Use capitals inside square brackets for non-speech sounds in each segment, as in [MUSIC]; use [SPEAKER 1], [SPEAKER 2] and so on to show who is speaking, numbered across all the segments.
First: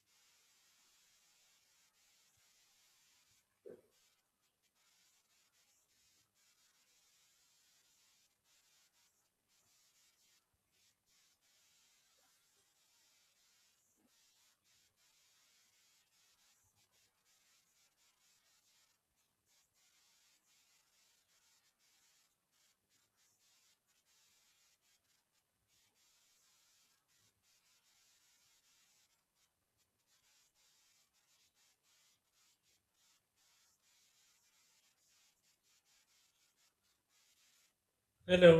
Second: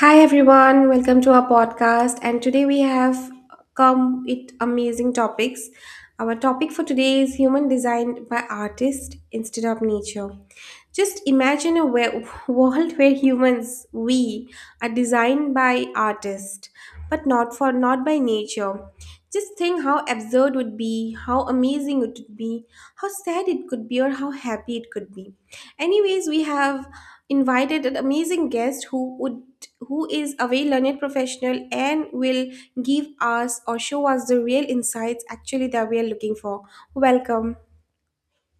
[SPEAKER 1] Hi everyone, welcome to our podcast. And today we have come with amazing topics. Our topic for today is human designed by artist instead of nature. Just imagine a world where humans, we, are designed by artist, but not by nature. Just think how absurd would be, how amazing it would be, how sad it could be, or how happy it could be. Anyways, we have invited an amazing guest who would who is a very learned professional and will give us or show us the real insights actually that we are looking for. Welcome.
[SPEAKER 2] Hello.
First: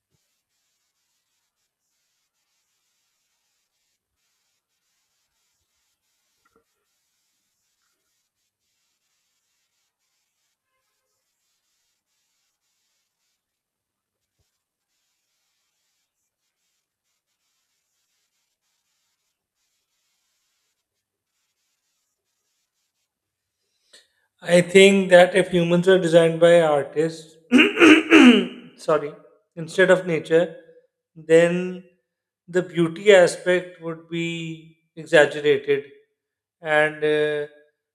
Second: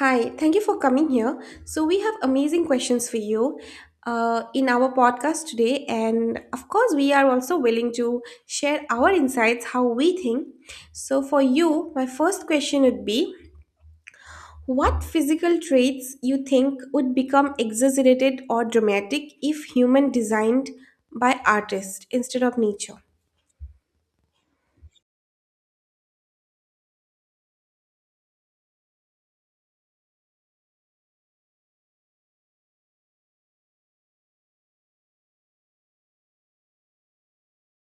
[SPEAKER 1] Hi, thank you for coming here. So we have amazing questions for you in our podcast today, and of course we are also willing to share our insights how we think. So for you, my first question would be, what physical traits you think would become exaggerated or dramatic if human designed by artists instead of nature?
[SPEAKER 2] I think that if humans were designed by artists, [COUGHS] sorry, instead of nature, then the beauty aspect would be exaggerated. And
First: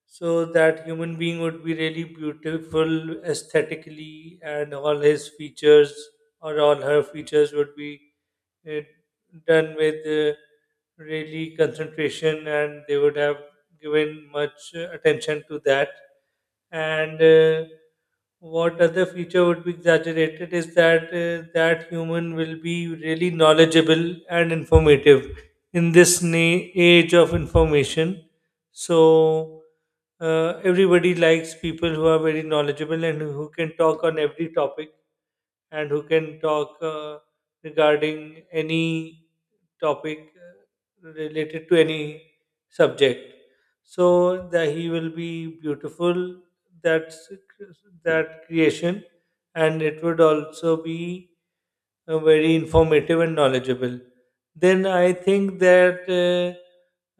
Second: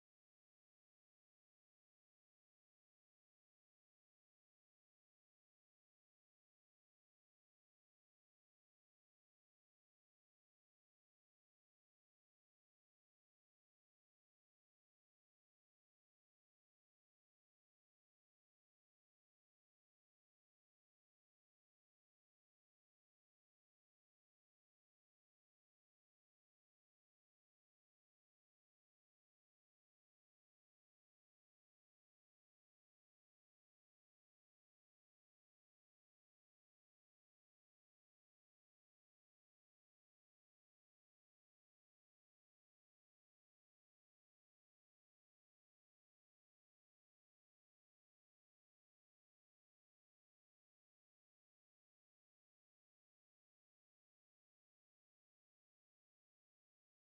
[SPEAKER 2] so that human being would be really beautiful aesthetically, and all his features or all her features would be it done with really concentration, and they would have given much attention to that. And What other feature would be exaggerated is that that human will be really knowledgeable and informative in this age of information. So everybody likes people who are very knowledgeable and who can talk on every topic, and who can talk regarding any topic related to any subject. So that he will be beautiful. That's that creation, and it would also be very informative and knowledgeable. Then I think that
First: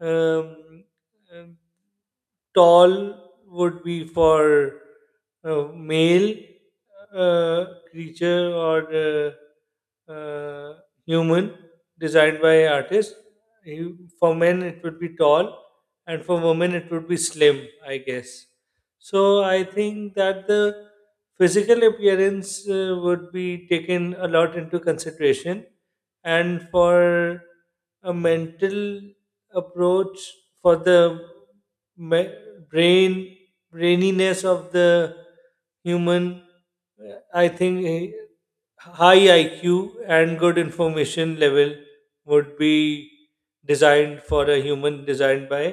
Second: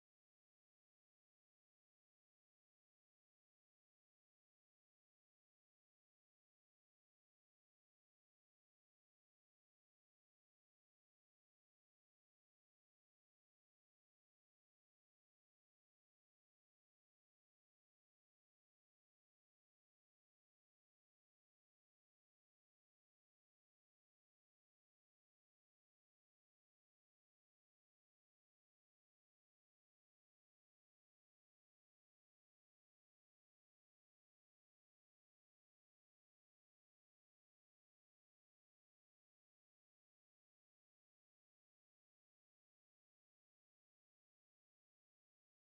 [SPEAKER 2] uh, um, tall would be for male uh, creature, or uh, uh, human designed by artist. For men, it would be tall, and for women, it would be slim, I guess. So I think that the physical appearance would be taken a lot into consideration, and for a mental approach for the ma- brain braininess of the human, I think high IQ and good information level would be designed for a human designed by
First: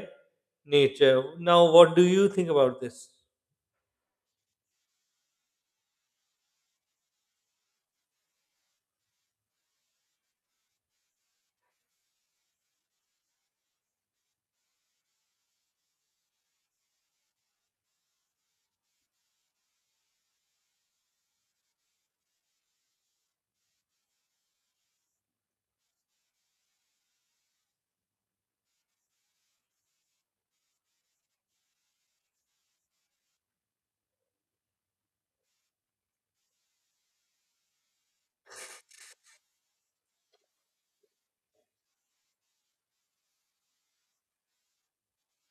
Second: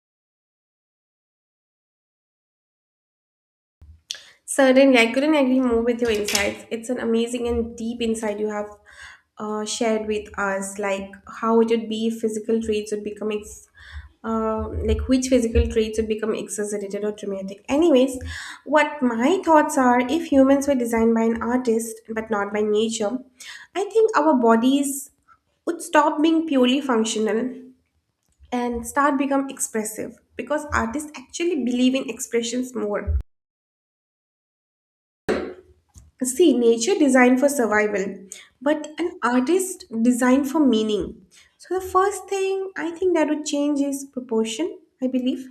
[SPEAKER 2] nature. Now, what do you think about this?
[SPEAKER 1] Certainly, I couldn't agree more with your insights. It's an amazing and deep insight you have shared with us, like how it would be if physical traits would become like which physical traits would become exaggerated or dramatic. Anyways, what my thoughts are, if humans were designed by an artist but not by nature, I think our bodies would stop being purely functional and start become expressive because artists actually believe in expressions more. See, nature designed for survival, but an artist designed for meaning. So, the first thing I think that would change is proportion, I believe.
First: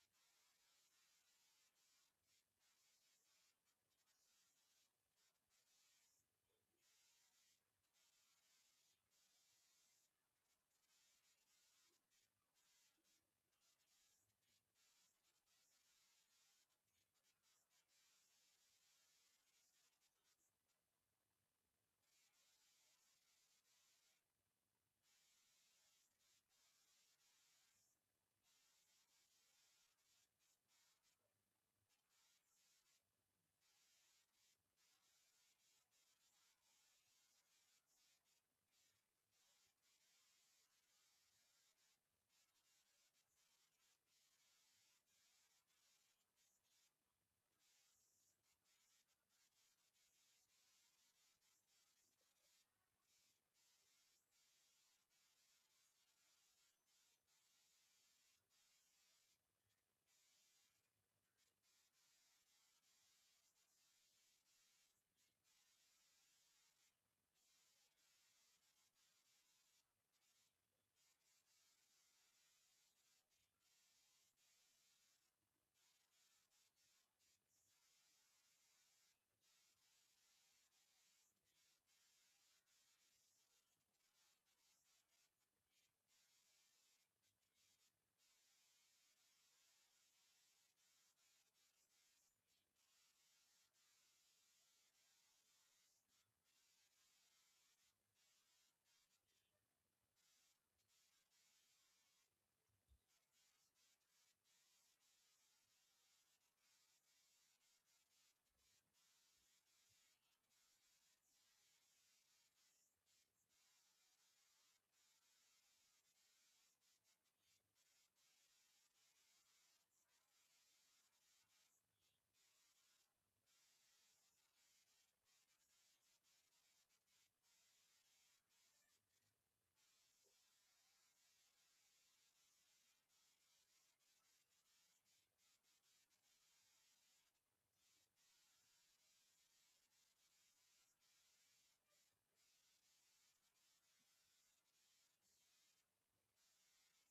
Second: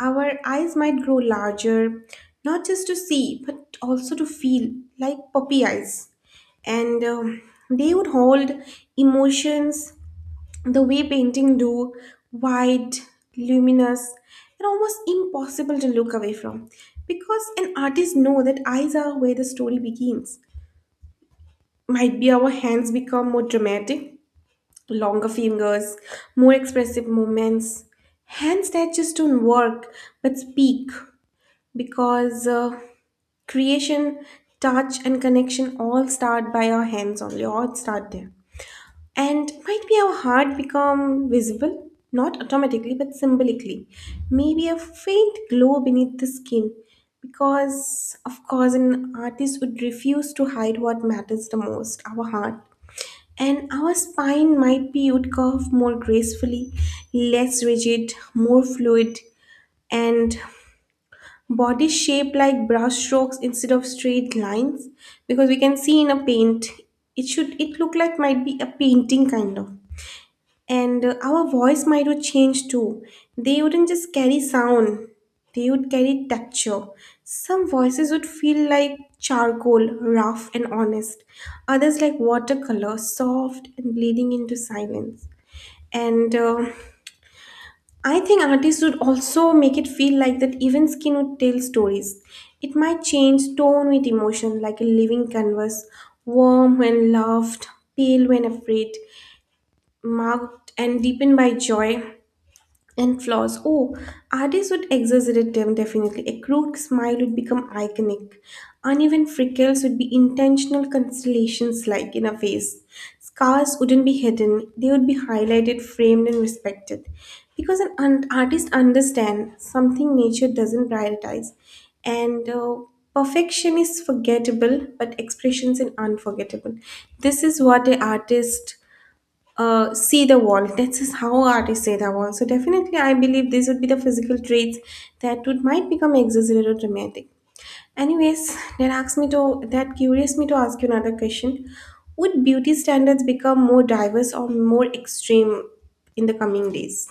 [SPEAKER 1] Our eyes might grow larger, not just to see, but also to feel, like puppy eyes. And They would hold emotions the way painting do, wide, luminous, and almost impossible to look away from. Because an artist know that eyes are where the story begins, might be our hands become more dramatic, longer fingers, more expressive movements. Hands that just don't work but speak, because creation, touch, and connection all start by our hands only, all start there. And might be our heart become visible, not automatically but symbolically. Maybe a faint glow beneath the skin, because, of course, an artist would refuse to hide what matters the most, our heart. And our spine might be would curve more gracefully, less rigid, more fluid, and body shape like brush strokes instead of straight lines, because we can see in a paint it should it look like might be a painting kind of. And our voice might would change too. They wouldn't just carry sound, they would carry texture. Some voices would feel like charcoal, rough and honest, others like watercolor, soft and bleeding into silence. And I think artists would also make it feel like that even skin would tell stories. It might change tone with emotion like a living canvas, warm when loved, pale when afraid, marked and deepened by joy. And flaws, oh, artists would exaggerate them definitely. A crude smile would become iconic. Uneven freckles would be intentional constellations like in a face. Scars wouldn't be hidden, they would be highlighted, framed, and respected. Because an artist understands something nature doesn't prioritize. And perfection is forgettable, but expressions are unforgettable. This is what an artist see the wall. That's is how artists say the wall. So definitely, I believe these would be the physical traits that would might become exaggerated or dramatic. Anyways, that asks me to that curious me to ask you another question. Would beauty standards become more diverse or more extreme in the coming days?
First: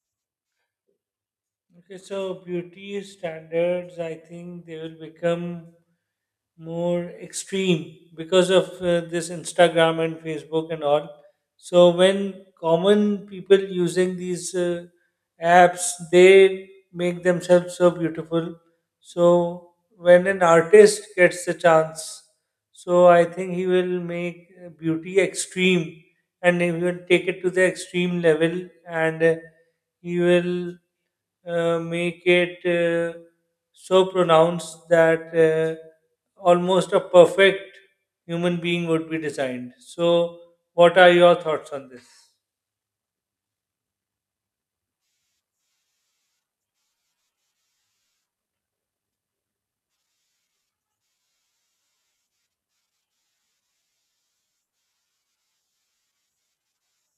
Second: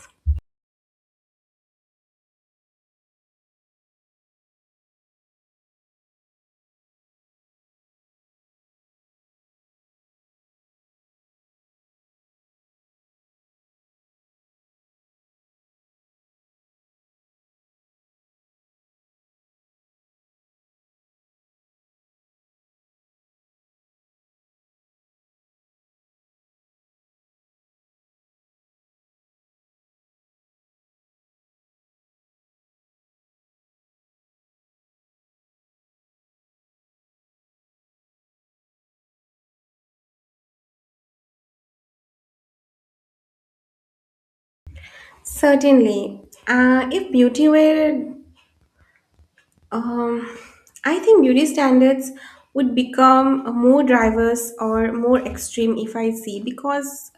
[SPEAKER 2] Okay, so beauty standards, I think they will become more extreme because of this Instagram and Facebook and all. So when common people using these apps, they make themselves so beautiful. So when an artist gets the chance, so I think he will make beauty extreme, and he will take it to the extreme level. And he will make it so pronounced that almost a perfect human being would be designed. So, what are your thoughts on this?
[SPEAKER 1] Certainly. If beauty were Um, I think beauty standards would become more diverse or more extreme if I see, because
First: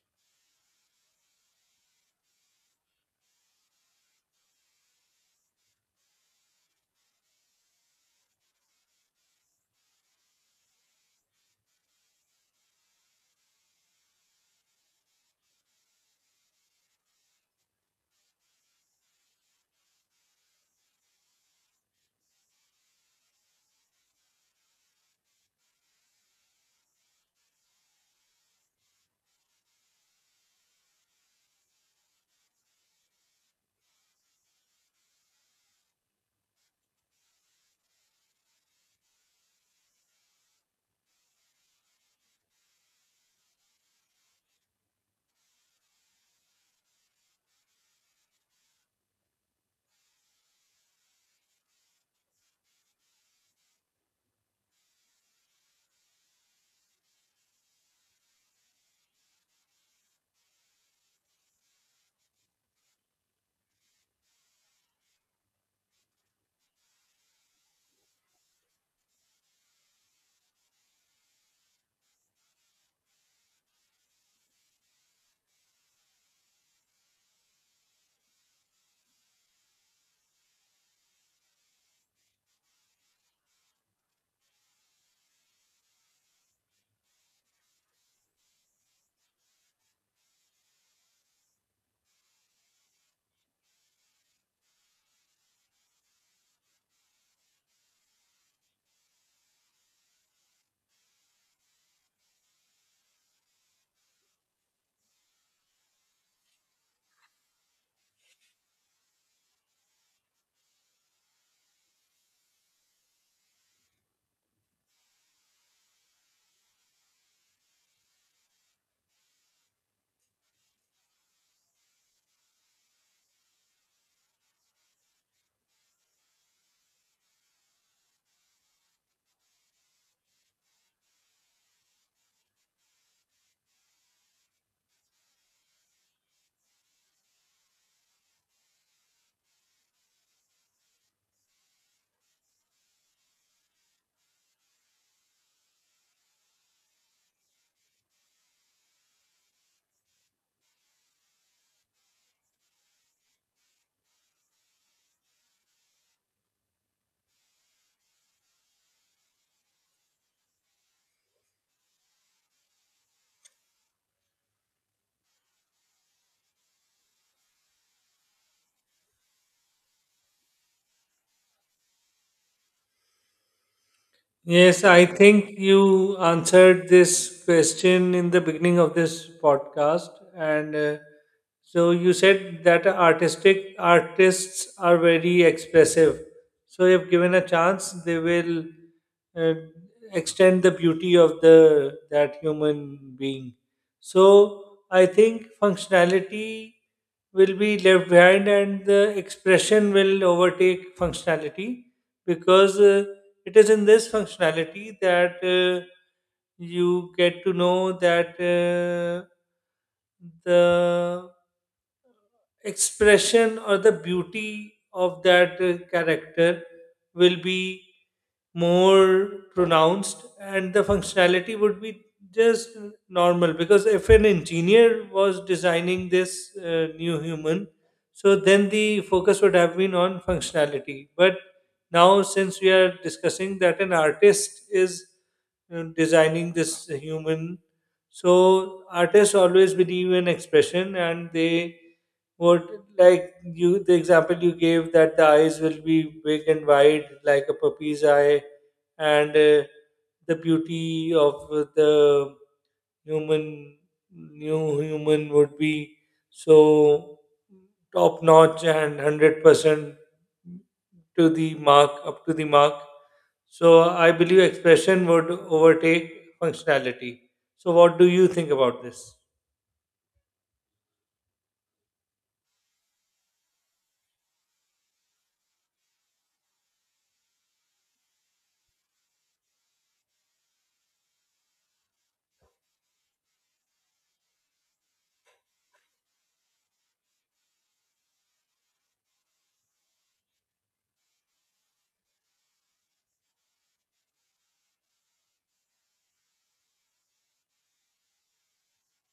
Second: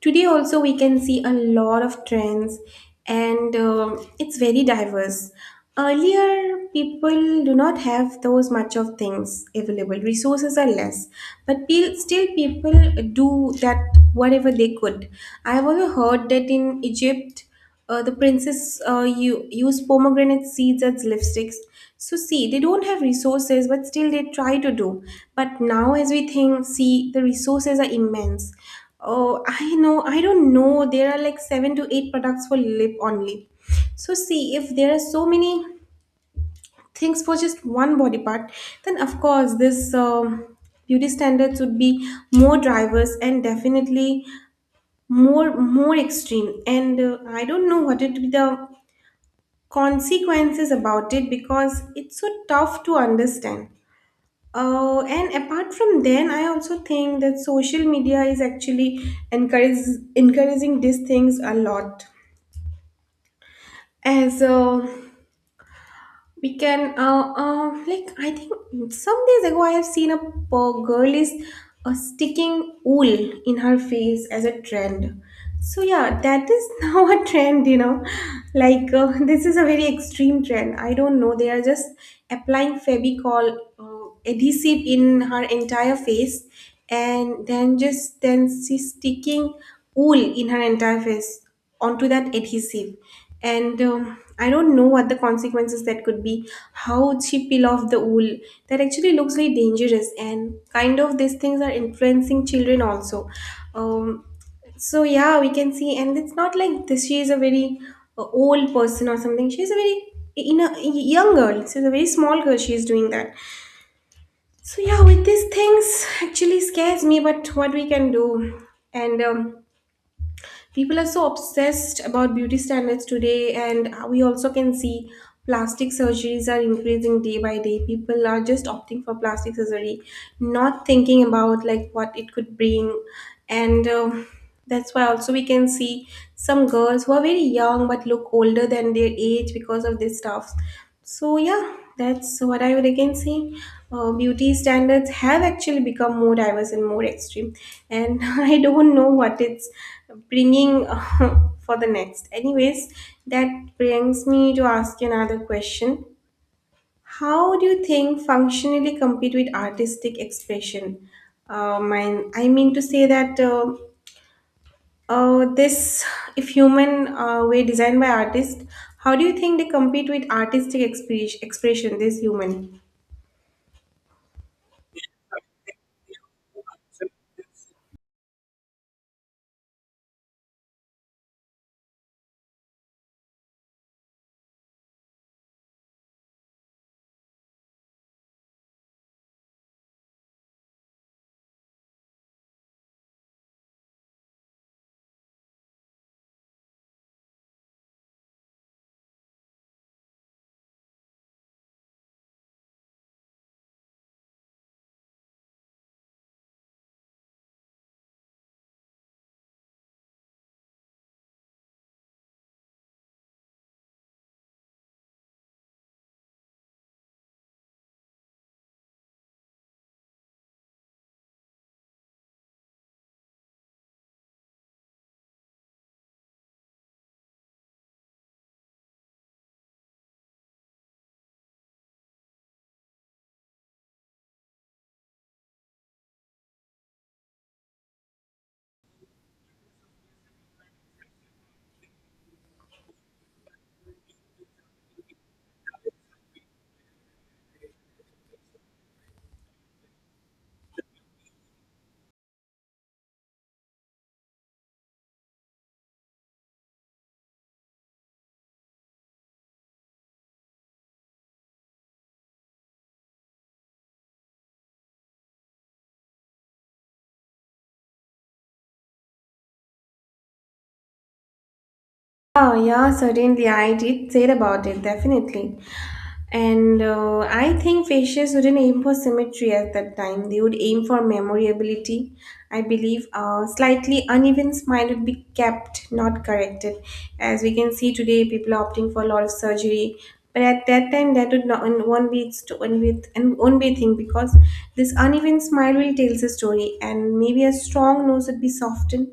[SPEAKER 1] today also we can see a lot of trends, and it's very diverse. Earlier, people do not have those much of things available. Resources are less, but still people do that whatever they could. I have also heard that in Egypt the princess you use pomegranate seeds as lipsticks. So see, they don't have resources, but still they try to do. But now, as we think, see, the resources are immense. Oh, I know, I don't know. There are like seven to eight products for lip only. So see, if there are so many things for just one body part, then of course this beauty standards would be more drivers, and definitely more extreme. And I don't know what it would be the consequences about it, because it's so tough to understand. And apart from then, I also think that social media is actually encourage, encouraging these things a lot. As we can, like, I think some days ago I have seen a girl is sticking wool in her face as a trend. So, yeah, that is [LAUGHS] now a trend, you know. Like, this is a very extreme trend. I don't know. They are just applying Febicol adhesive in her entire face, and then she's sticking wool in her entire face onto that adhesive. And I don't know what the consequences that could be, how she peel off the wool. That actually looks very dangerous, and kind of these things are influencing children also. um, so yeah, we can see, and it's not like this. She is a very old person or something. She is a very in a young girl, she's a very small girl. She is doing that. So yeah, with these things actually scares me, but what we can do. And people are so obsessed about beauty standards today, and we also can see plastic surgeries are increasing day by day. People are just opting for plastic surgery, not thinking about like what it could bring, and that's why also we can see some girls who are very young but look older than their age because of these stuff. So yeah, that's what I would again say. Beauty standards have actually become more diverse and more extreme, and [LAUGHS] I don't know what it's bringing [LAUGHS] for the next. Anyways, that brings me to ask you another question. How do you think functionally compete with artistic expression? I mean to say that uh, this, if human were designed by artists, how do you think they compete with artistic expression? This human.
[SPEAKER 2] Yes, I think you answered this question in the beginning of this podcast, and so you said that artistic artists are very expressive. So, if given a chance, they will uh, extend the beauty of the that human being. So, I think functionality will be left behind, and the expression will overtake functionality because. It is in this functionality that you get to know that the expression or the beauty of that character will be more pronounced, and the functionality would be just normal. Because if an engineer was designing this new human, so then the focus would have been on functionality. But now, since we are discussing that an artist is designing this human, so artists always believe in expression, and they what, like you, the example you gave, that the eyes will be big and wide like a puppy's eye, and the beauty of the human, new human, would be so top notch and 100% to the mark, up to the mark. So I believe expression would overtake functionality. So what do you think about this?
[SPEAKER 1] Oh, yeah, certainly. I did say about it, definitely. And I think fascists wouldn't aim for symmetry at that time. They would aim for memorability. I believe a slightly uneven smile would be kept, not corrected. As we can see today, people are opting for a lot of surgery. But at that time, that would not and won't be its won't be and won't be a thing, because this uneven smile will tell the story. And maybe a strong nose would be softened,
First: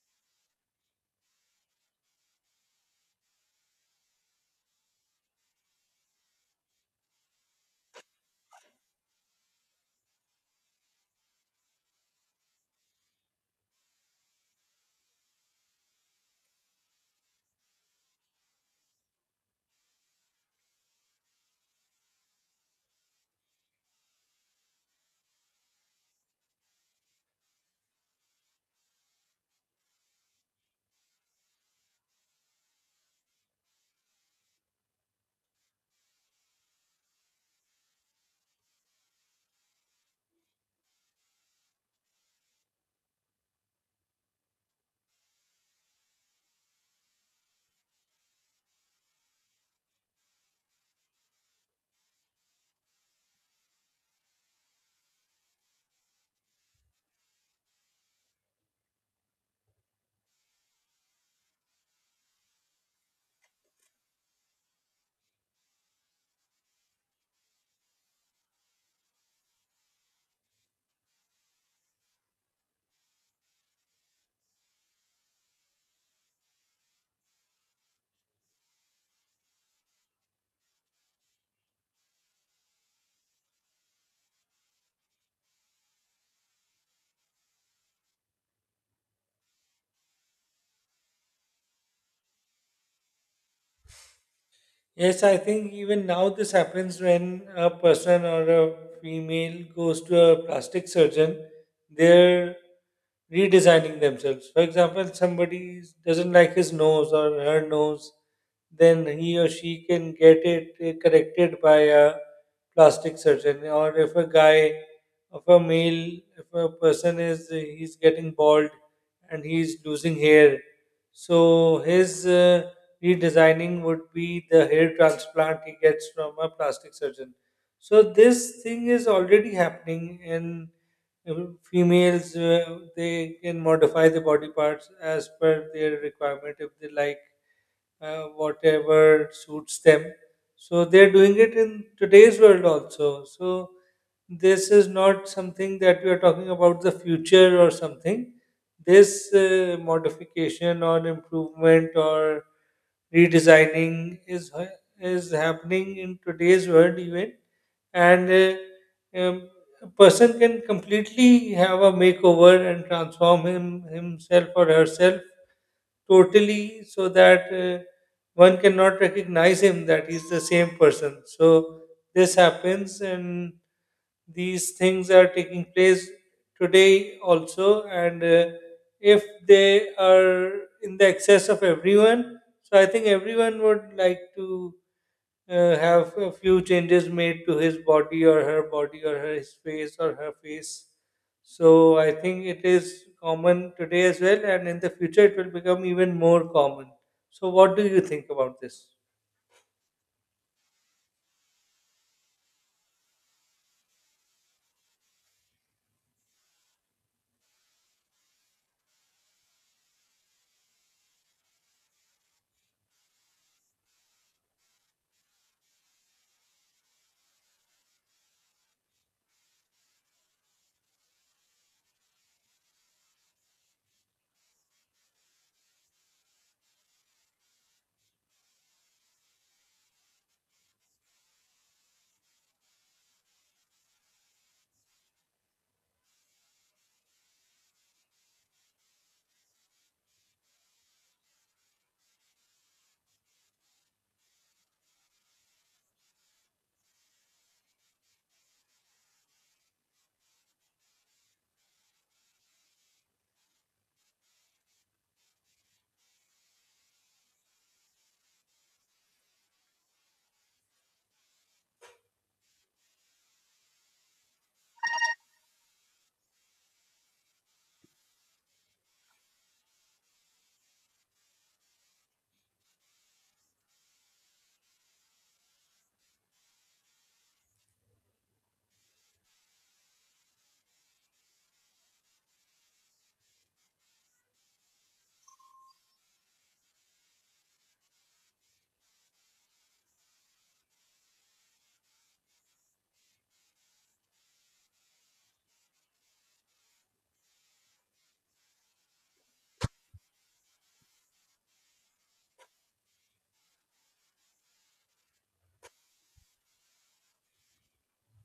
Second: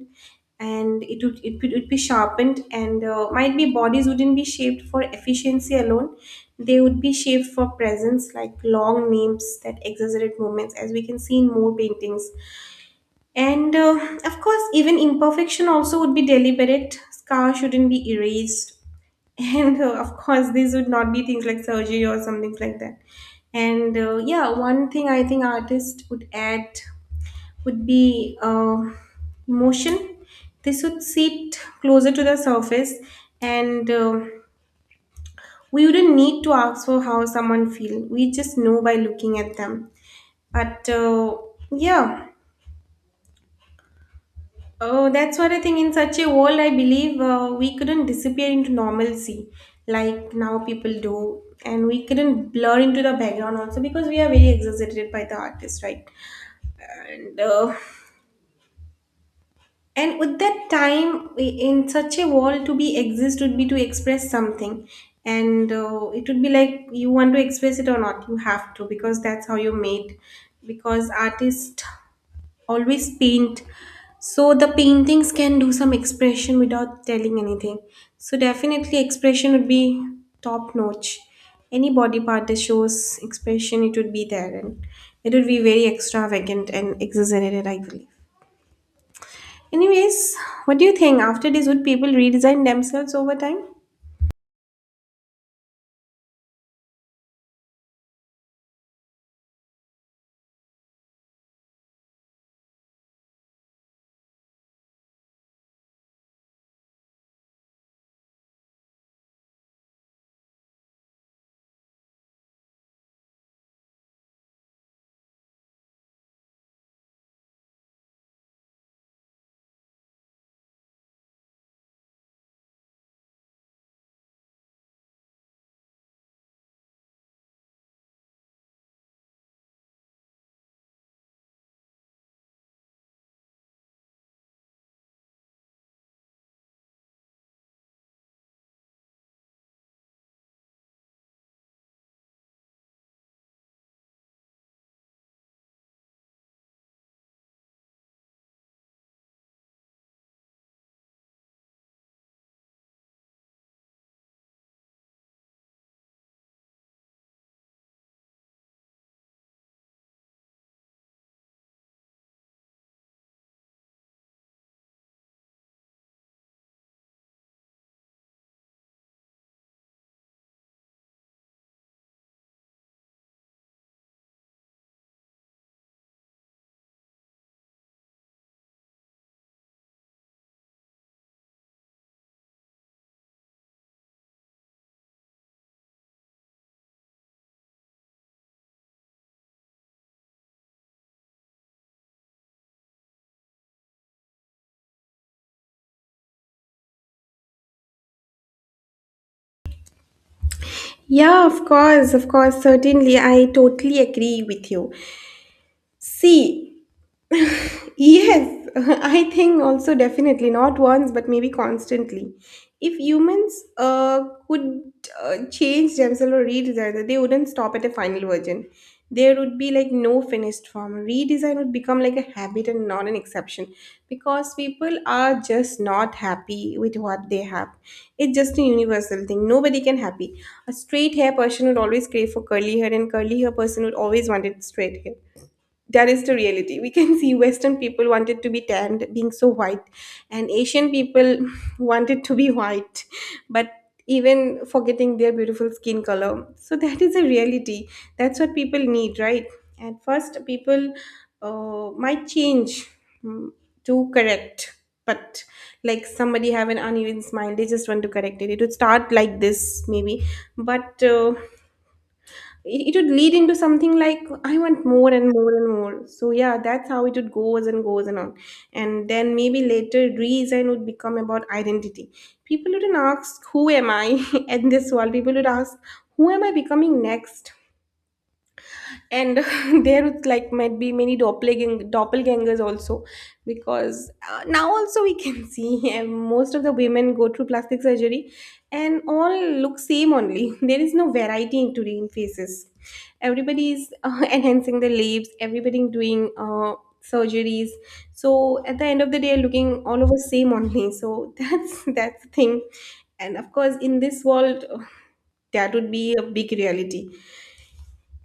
[SPEAKER 1] and it would be sharpened. And might be bodies wouldn't be shaped for efficiency alone, they would be shaped for presence, like long names that exaggerate movements, as we can see in more paintings. And of course, even imperfection also would be deliberate, scar shouldn't be erased. [LAUGHS] And of course, these would not be things like surgery or something like that. And yeah, one thing I think artists would add would be motion. This would sit closer to the surface, and we wouldn't need to ask for how someone feel. We just know by looking at them. But yeah, oh, that's what I think. In such a world, I believe we couldn't disappear into normalcy like now people do, and we couldn't blur into the background also, because we are very exaggerated by the artist, right? And uh, and with that time, in such a world, to be exist would be to express something. And it would be like you want to express it or not, you have to, because that's how you made. Because artists always paint, so the paintings can do some expression without telling anything. So definitely expression would be top notch. Any body part that shows expression, it would be there, and it would be very extravagant and exaggerated, I believe. Anyways, what do you think? After this, would people redesign themselves over time?
[SPEAKER 2] Yes, I think even now this happens when a person or a female goes to a plastic surgeon, they're redesigning themselves. For example, somebody doesn't like his nose or her nose, then he or she can get it corrected by a plastic surgeon. Or if a guy, if a male, if a person is, he's getting bald and he's losing hair, so his redesigning would be the hair transplant he gets from a plastic surgeon. So this thing is already happening in uh, females. They can modify the body parts as per their requirement if they like, whatever suits them. So they're doing it in today's world also. So this is not something that we are talking about the future or something. This modification or improvement or redesigning is happening in today's world even. And A person can completely have a makeover and transform himself or herself totally, so that one cannot recognize him that he's the same person. So this happens, and these things are taking place today also. And if they are in the excess of everyone, so I think everyone would like to have a few changes made to his body or her body, or her, his face or her face. So I think it is common today as well, and in the future it will become even more common. So what do you think about this?
[SPEAKER 1] Yeah, of course, certainly. I totally agree with you. See, yes, [LAUGHS] I think also definitely not once, but maybe constantly. If humans could change themselves or redesign, they wouldn't stop at a final version. There would be like no finished form. Redesign would become like a habit and not an exception, because people are just not happy with what they have. It's just a universal thing. Nobody can happy. A straight hair person would always crave for curly hair, and curly hair person would always want it straight hair. That is the reality. We can see western people wanted to be tanned being so white, and asian people [LAUGHS] wanted to be white but even forgetting their beautiful skin color. So that is a reality, that's what people need, right? At first people might change, mm, to correct. But like somebody have an uneven smile, they just want to correct it. It would start like this maybe. But it would lead into something like I want more and more and more. So yeah, that's how it would goes and goes and on. And then maybe later reason would become about identity. People wouldn't ask who am I [LAUGHS] in this world. People would ask who am I becoming next. And [LAUGHS] there would like might be many doppelgangers also, because now also we can [LAUGHS] see and most of the women go through plastic surgery and all look same only. [LAUGHS] There is no variety in today in faces. Everybody is [LAUGHS] enhancing their lips, everybody doing surgeries. So at the end of the day looking all over same only, so [LAUGHS] that's the thing. And of course in this world [LAUGHS] that would be a big reality.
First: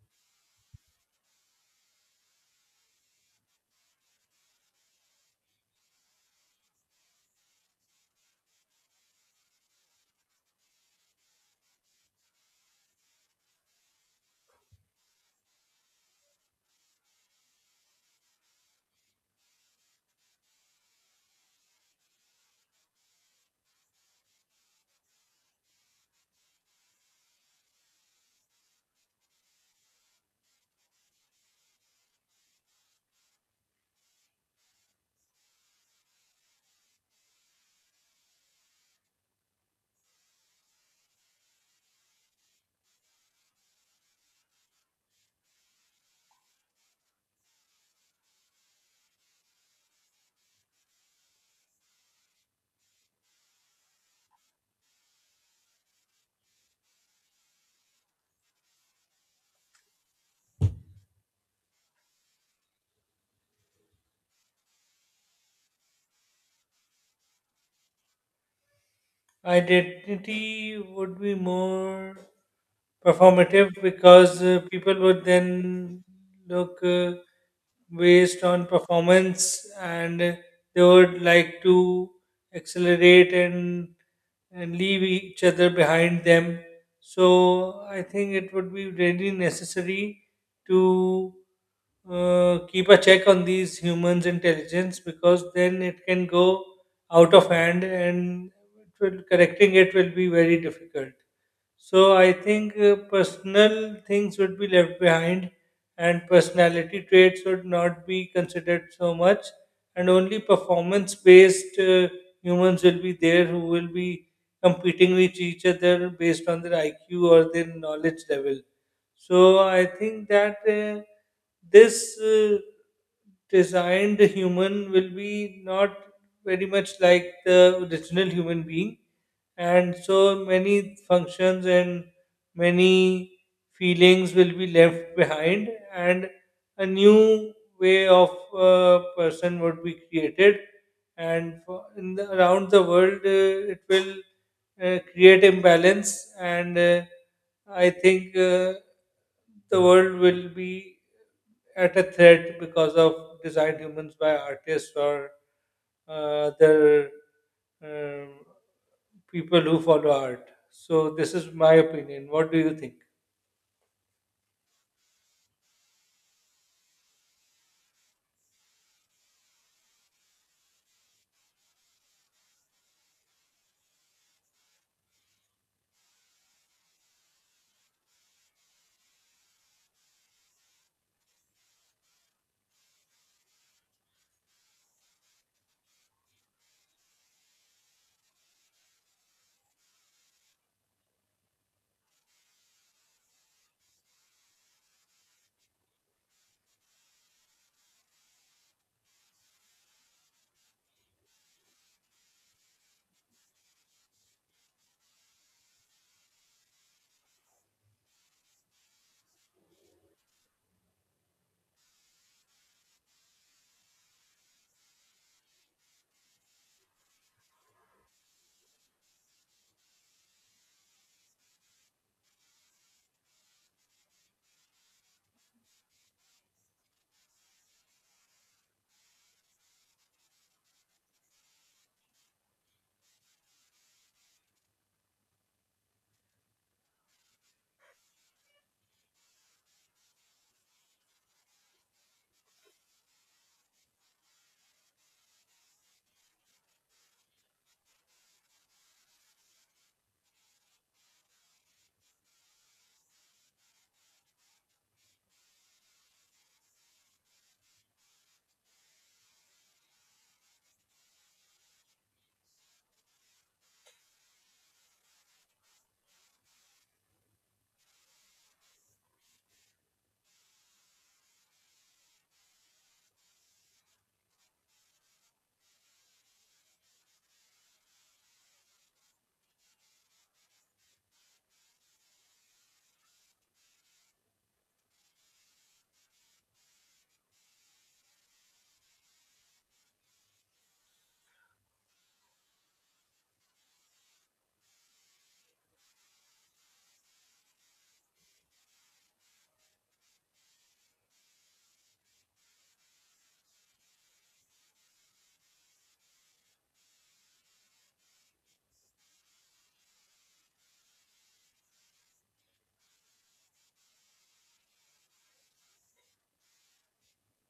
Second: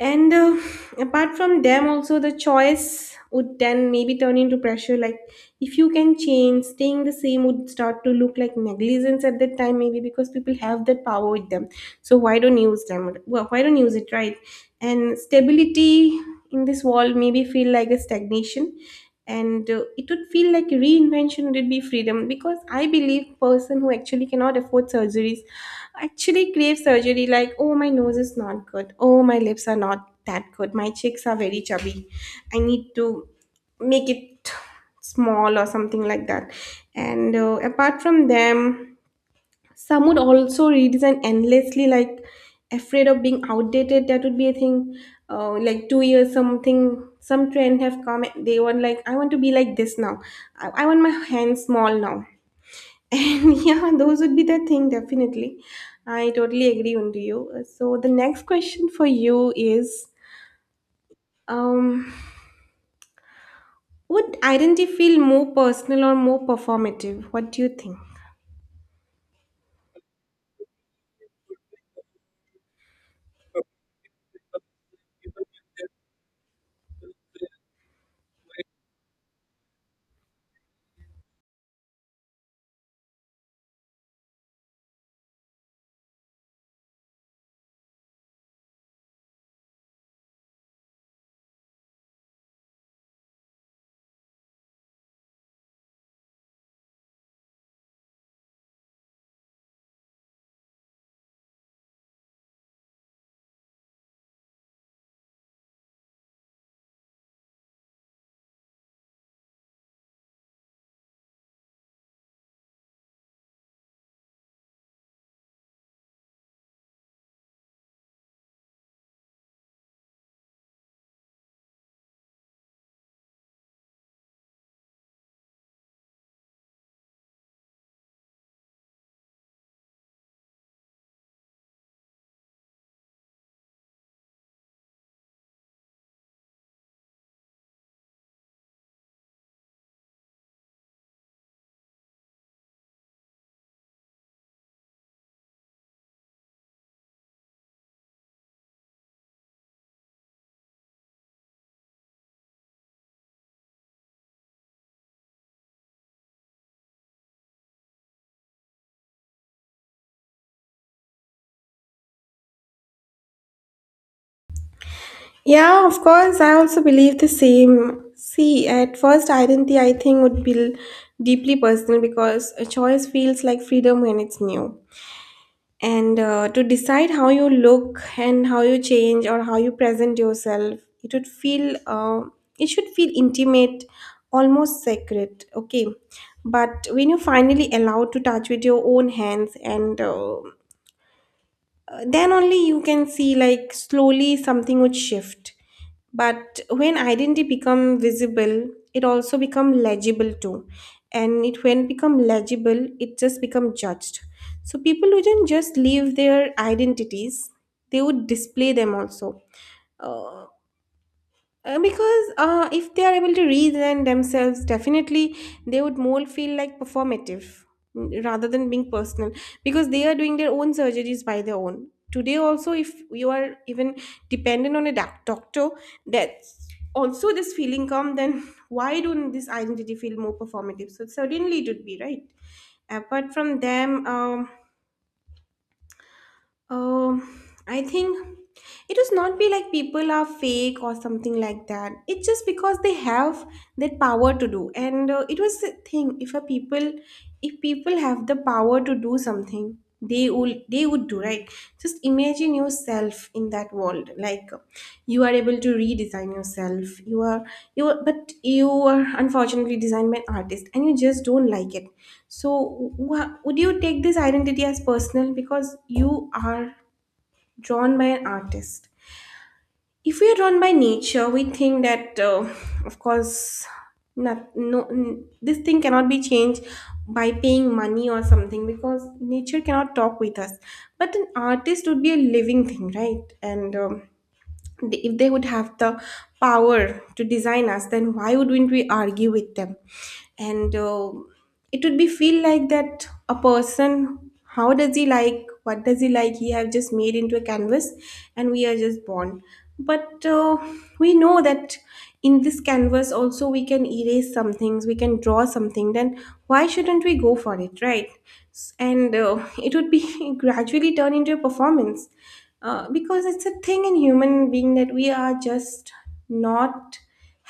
[SPEAKER 1] And apart from them also, the choice would then maybe turn into pressure. Like if you can change, staying the same would start to look like negligence at that time maybe, because people have that power with them. So why don't use them, well, why don't use it, right? And stability in this world maybe feel like a stagnation. And it would feel like reinvention would be freedom, because I believe person who actually cannot afford surgeries actually crave surgery. Like oh my nose is not good, oh my lips are not that good, my cheeks are very chubby, I need to make it small or something like that. And apart from them, some would also redesign endlessly, like afraid of being outdated. That would be a thing. Uh, like 2 years something, some trend have come, they want like I want to be like this now. I want my hands small now. And [LAUGHS] yeah, those would be the thing, definitely. I totally agree on to you. So the next question for you is, um, would identity feel more personal or more performative? What do you think?
[SPEAKER 2] Identity would be more performative because people would then look based on performance, and they would like to accelerate and leave each other behind them. So I think it would be really necessary to keep a check on these humans' intelligence, because then it can go out of hand, and it will, correcting it, will be very difficult. So I think personal things would be left behind, and personality traits would not be considered so much, and only performance based humans will be there who will be competing with each other based on their IQ or their knowledge level. So I think that this designed human will be not very much like the original human being, and so many functions and many feelings will be left behind, and a new way of person would be created, and in the, around the world, it will create imbalance. And I think the world will be at a threat because of designed humans by artists, or other um people who follow art. So this is my opinion. What do you think?
[SPEAKER 1] Yeah, of course. I also believe the same. See, at first, identity I think would be deeply personal, because a choice feels like freedom when it's new. And to decide how you look and how you change or how you present yourself, it would feel it should feel intimate, almost sacred, okay? But when you finally allowed to touch with your own hands, and then only you can see like slowly something would shift. But when identity become visible, it also become legible too. And it when become legible it just become judged. So people wouldn't just leave their identities, they would display them also. Uh, because if they are able to reason themselves, definitely they would more feel like performative, rather than being personal, because they are doing their own surgeries by their own. Today, also, if you are even dependent on a doctor, that's also this feeling come, then [LAUGHS] why don't this identity feel more performative? So, certainly it would be right. Apart from them, um, I think it does not be like people are fake or something like that. It's just because they have that power to do, and it was the thing. If people have the power to do something, they will they would do, right. Just imagine yourself in that world. Like you are able to redesign yourself. You are, but you are unfortunately designed by an artist, and you just don't like it. So, would you take this identity as personal because you are drawn by an artist? If we are drawn by nature, we think that, of course, not, no, this thing cannot be changed by paying money or something, because nature cannot talk with us. But an artist would be a living thing, right? And if they would have the power to design us, then why wouldn't we argue with them? And it would be feel like that a person, how does he like, what does he like, he have just made into a canvas, and we are just born. But we know that in this canvas also we can erase some things, we can draw something. Then why shouldn't we go for it, right? And [LAUGHS] it would be [LAUGHS] gradually turn into a performance, because it's a thing in human being that we are just not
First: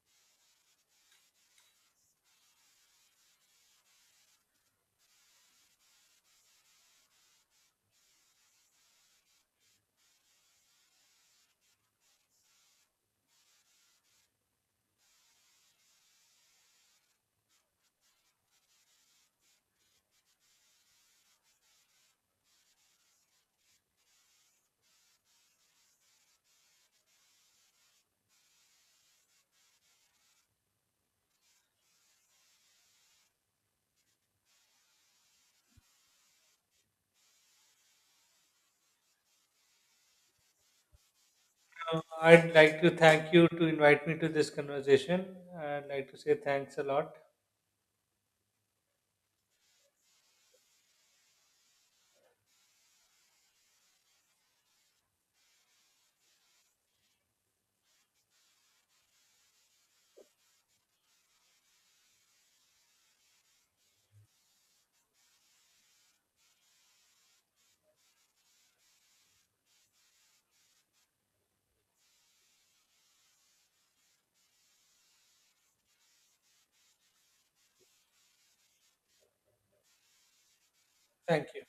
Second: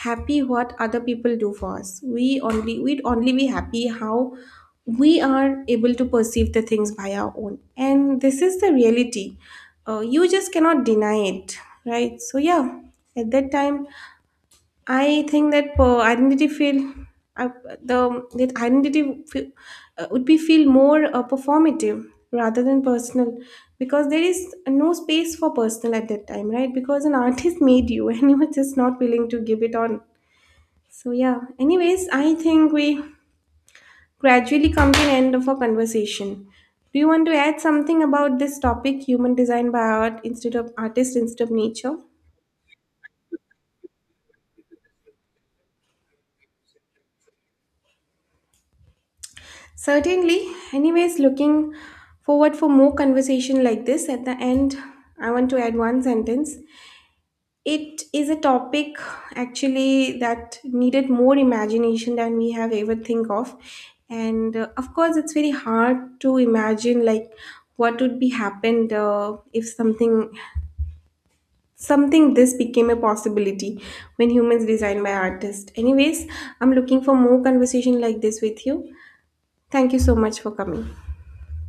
[SPEAKER 1] happy what other people do for us. We only, we'd only be happy how we are able to perceive the things by our own, and this is the reality. You just cannot deny it, right? So yeah, at that time I think that identity feel uh, the that identity feel, would be feel more performative rather than personal, because there is no space for personal at that time, right? Because an [LAUGHS] artist made you [LAUGHS] and you were just not willing to give it on. So yeah. Anyways, I think we gradually come to an end of our conversation. Do you want to add something about this topic, human design by art instead of artist instead of nature?
[SPEAKER 2] I'd like to thank you to invite me to this conversation. I'd like to say thanks a lot.
[SPEAKER 1] Certainly. Anyways, looking forward for more conversation like this. At the end, I want to add one sentence. It is a topic actually that needed more imagination than we have ever think of. And of course, it's very hard to imagine like what would be happened if something this became a possibility, when humans designed by artists. Anyways, I'm looking for more conversation like this with you. Thank you so much for coming.
[SPEAKER 2] Thank you.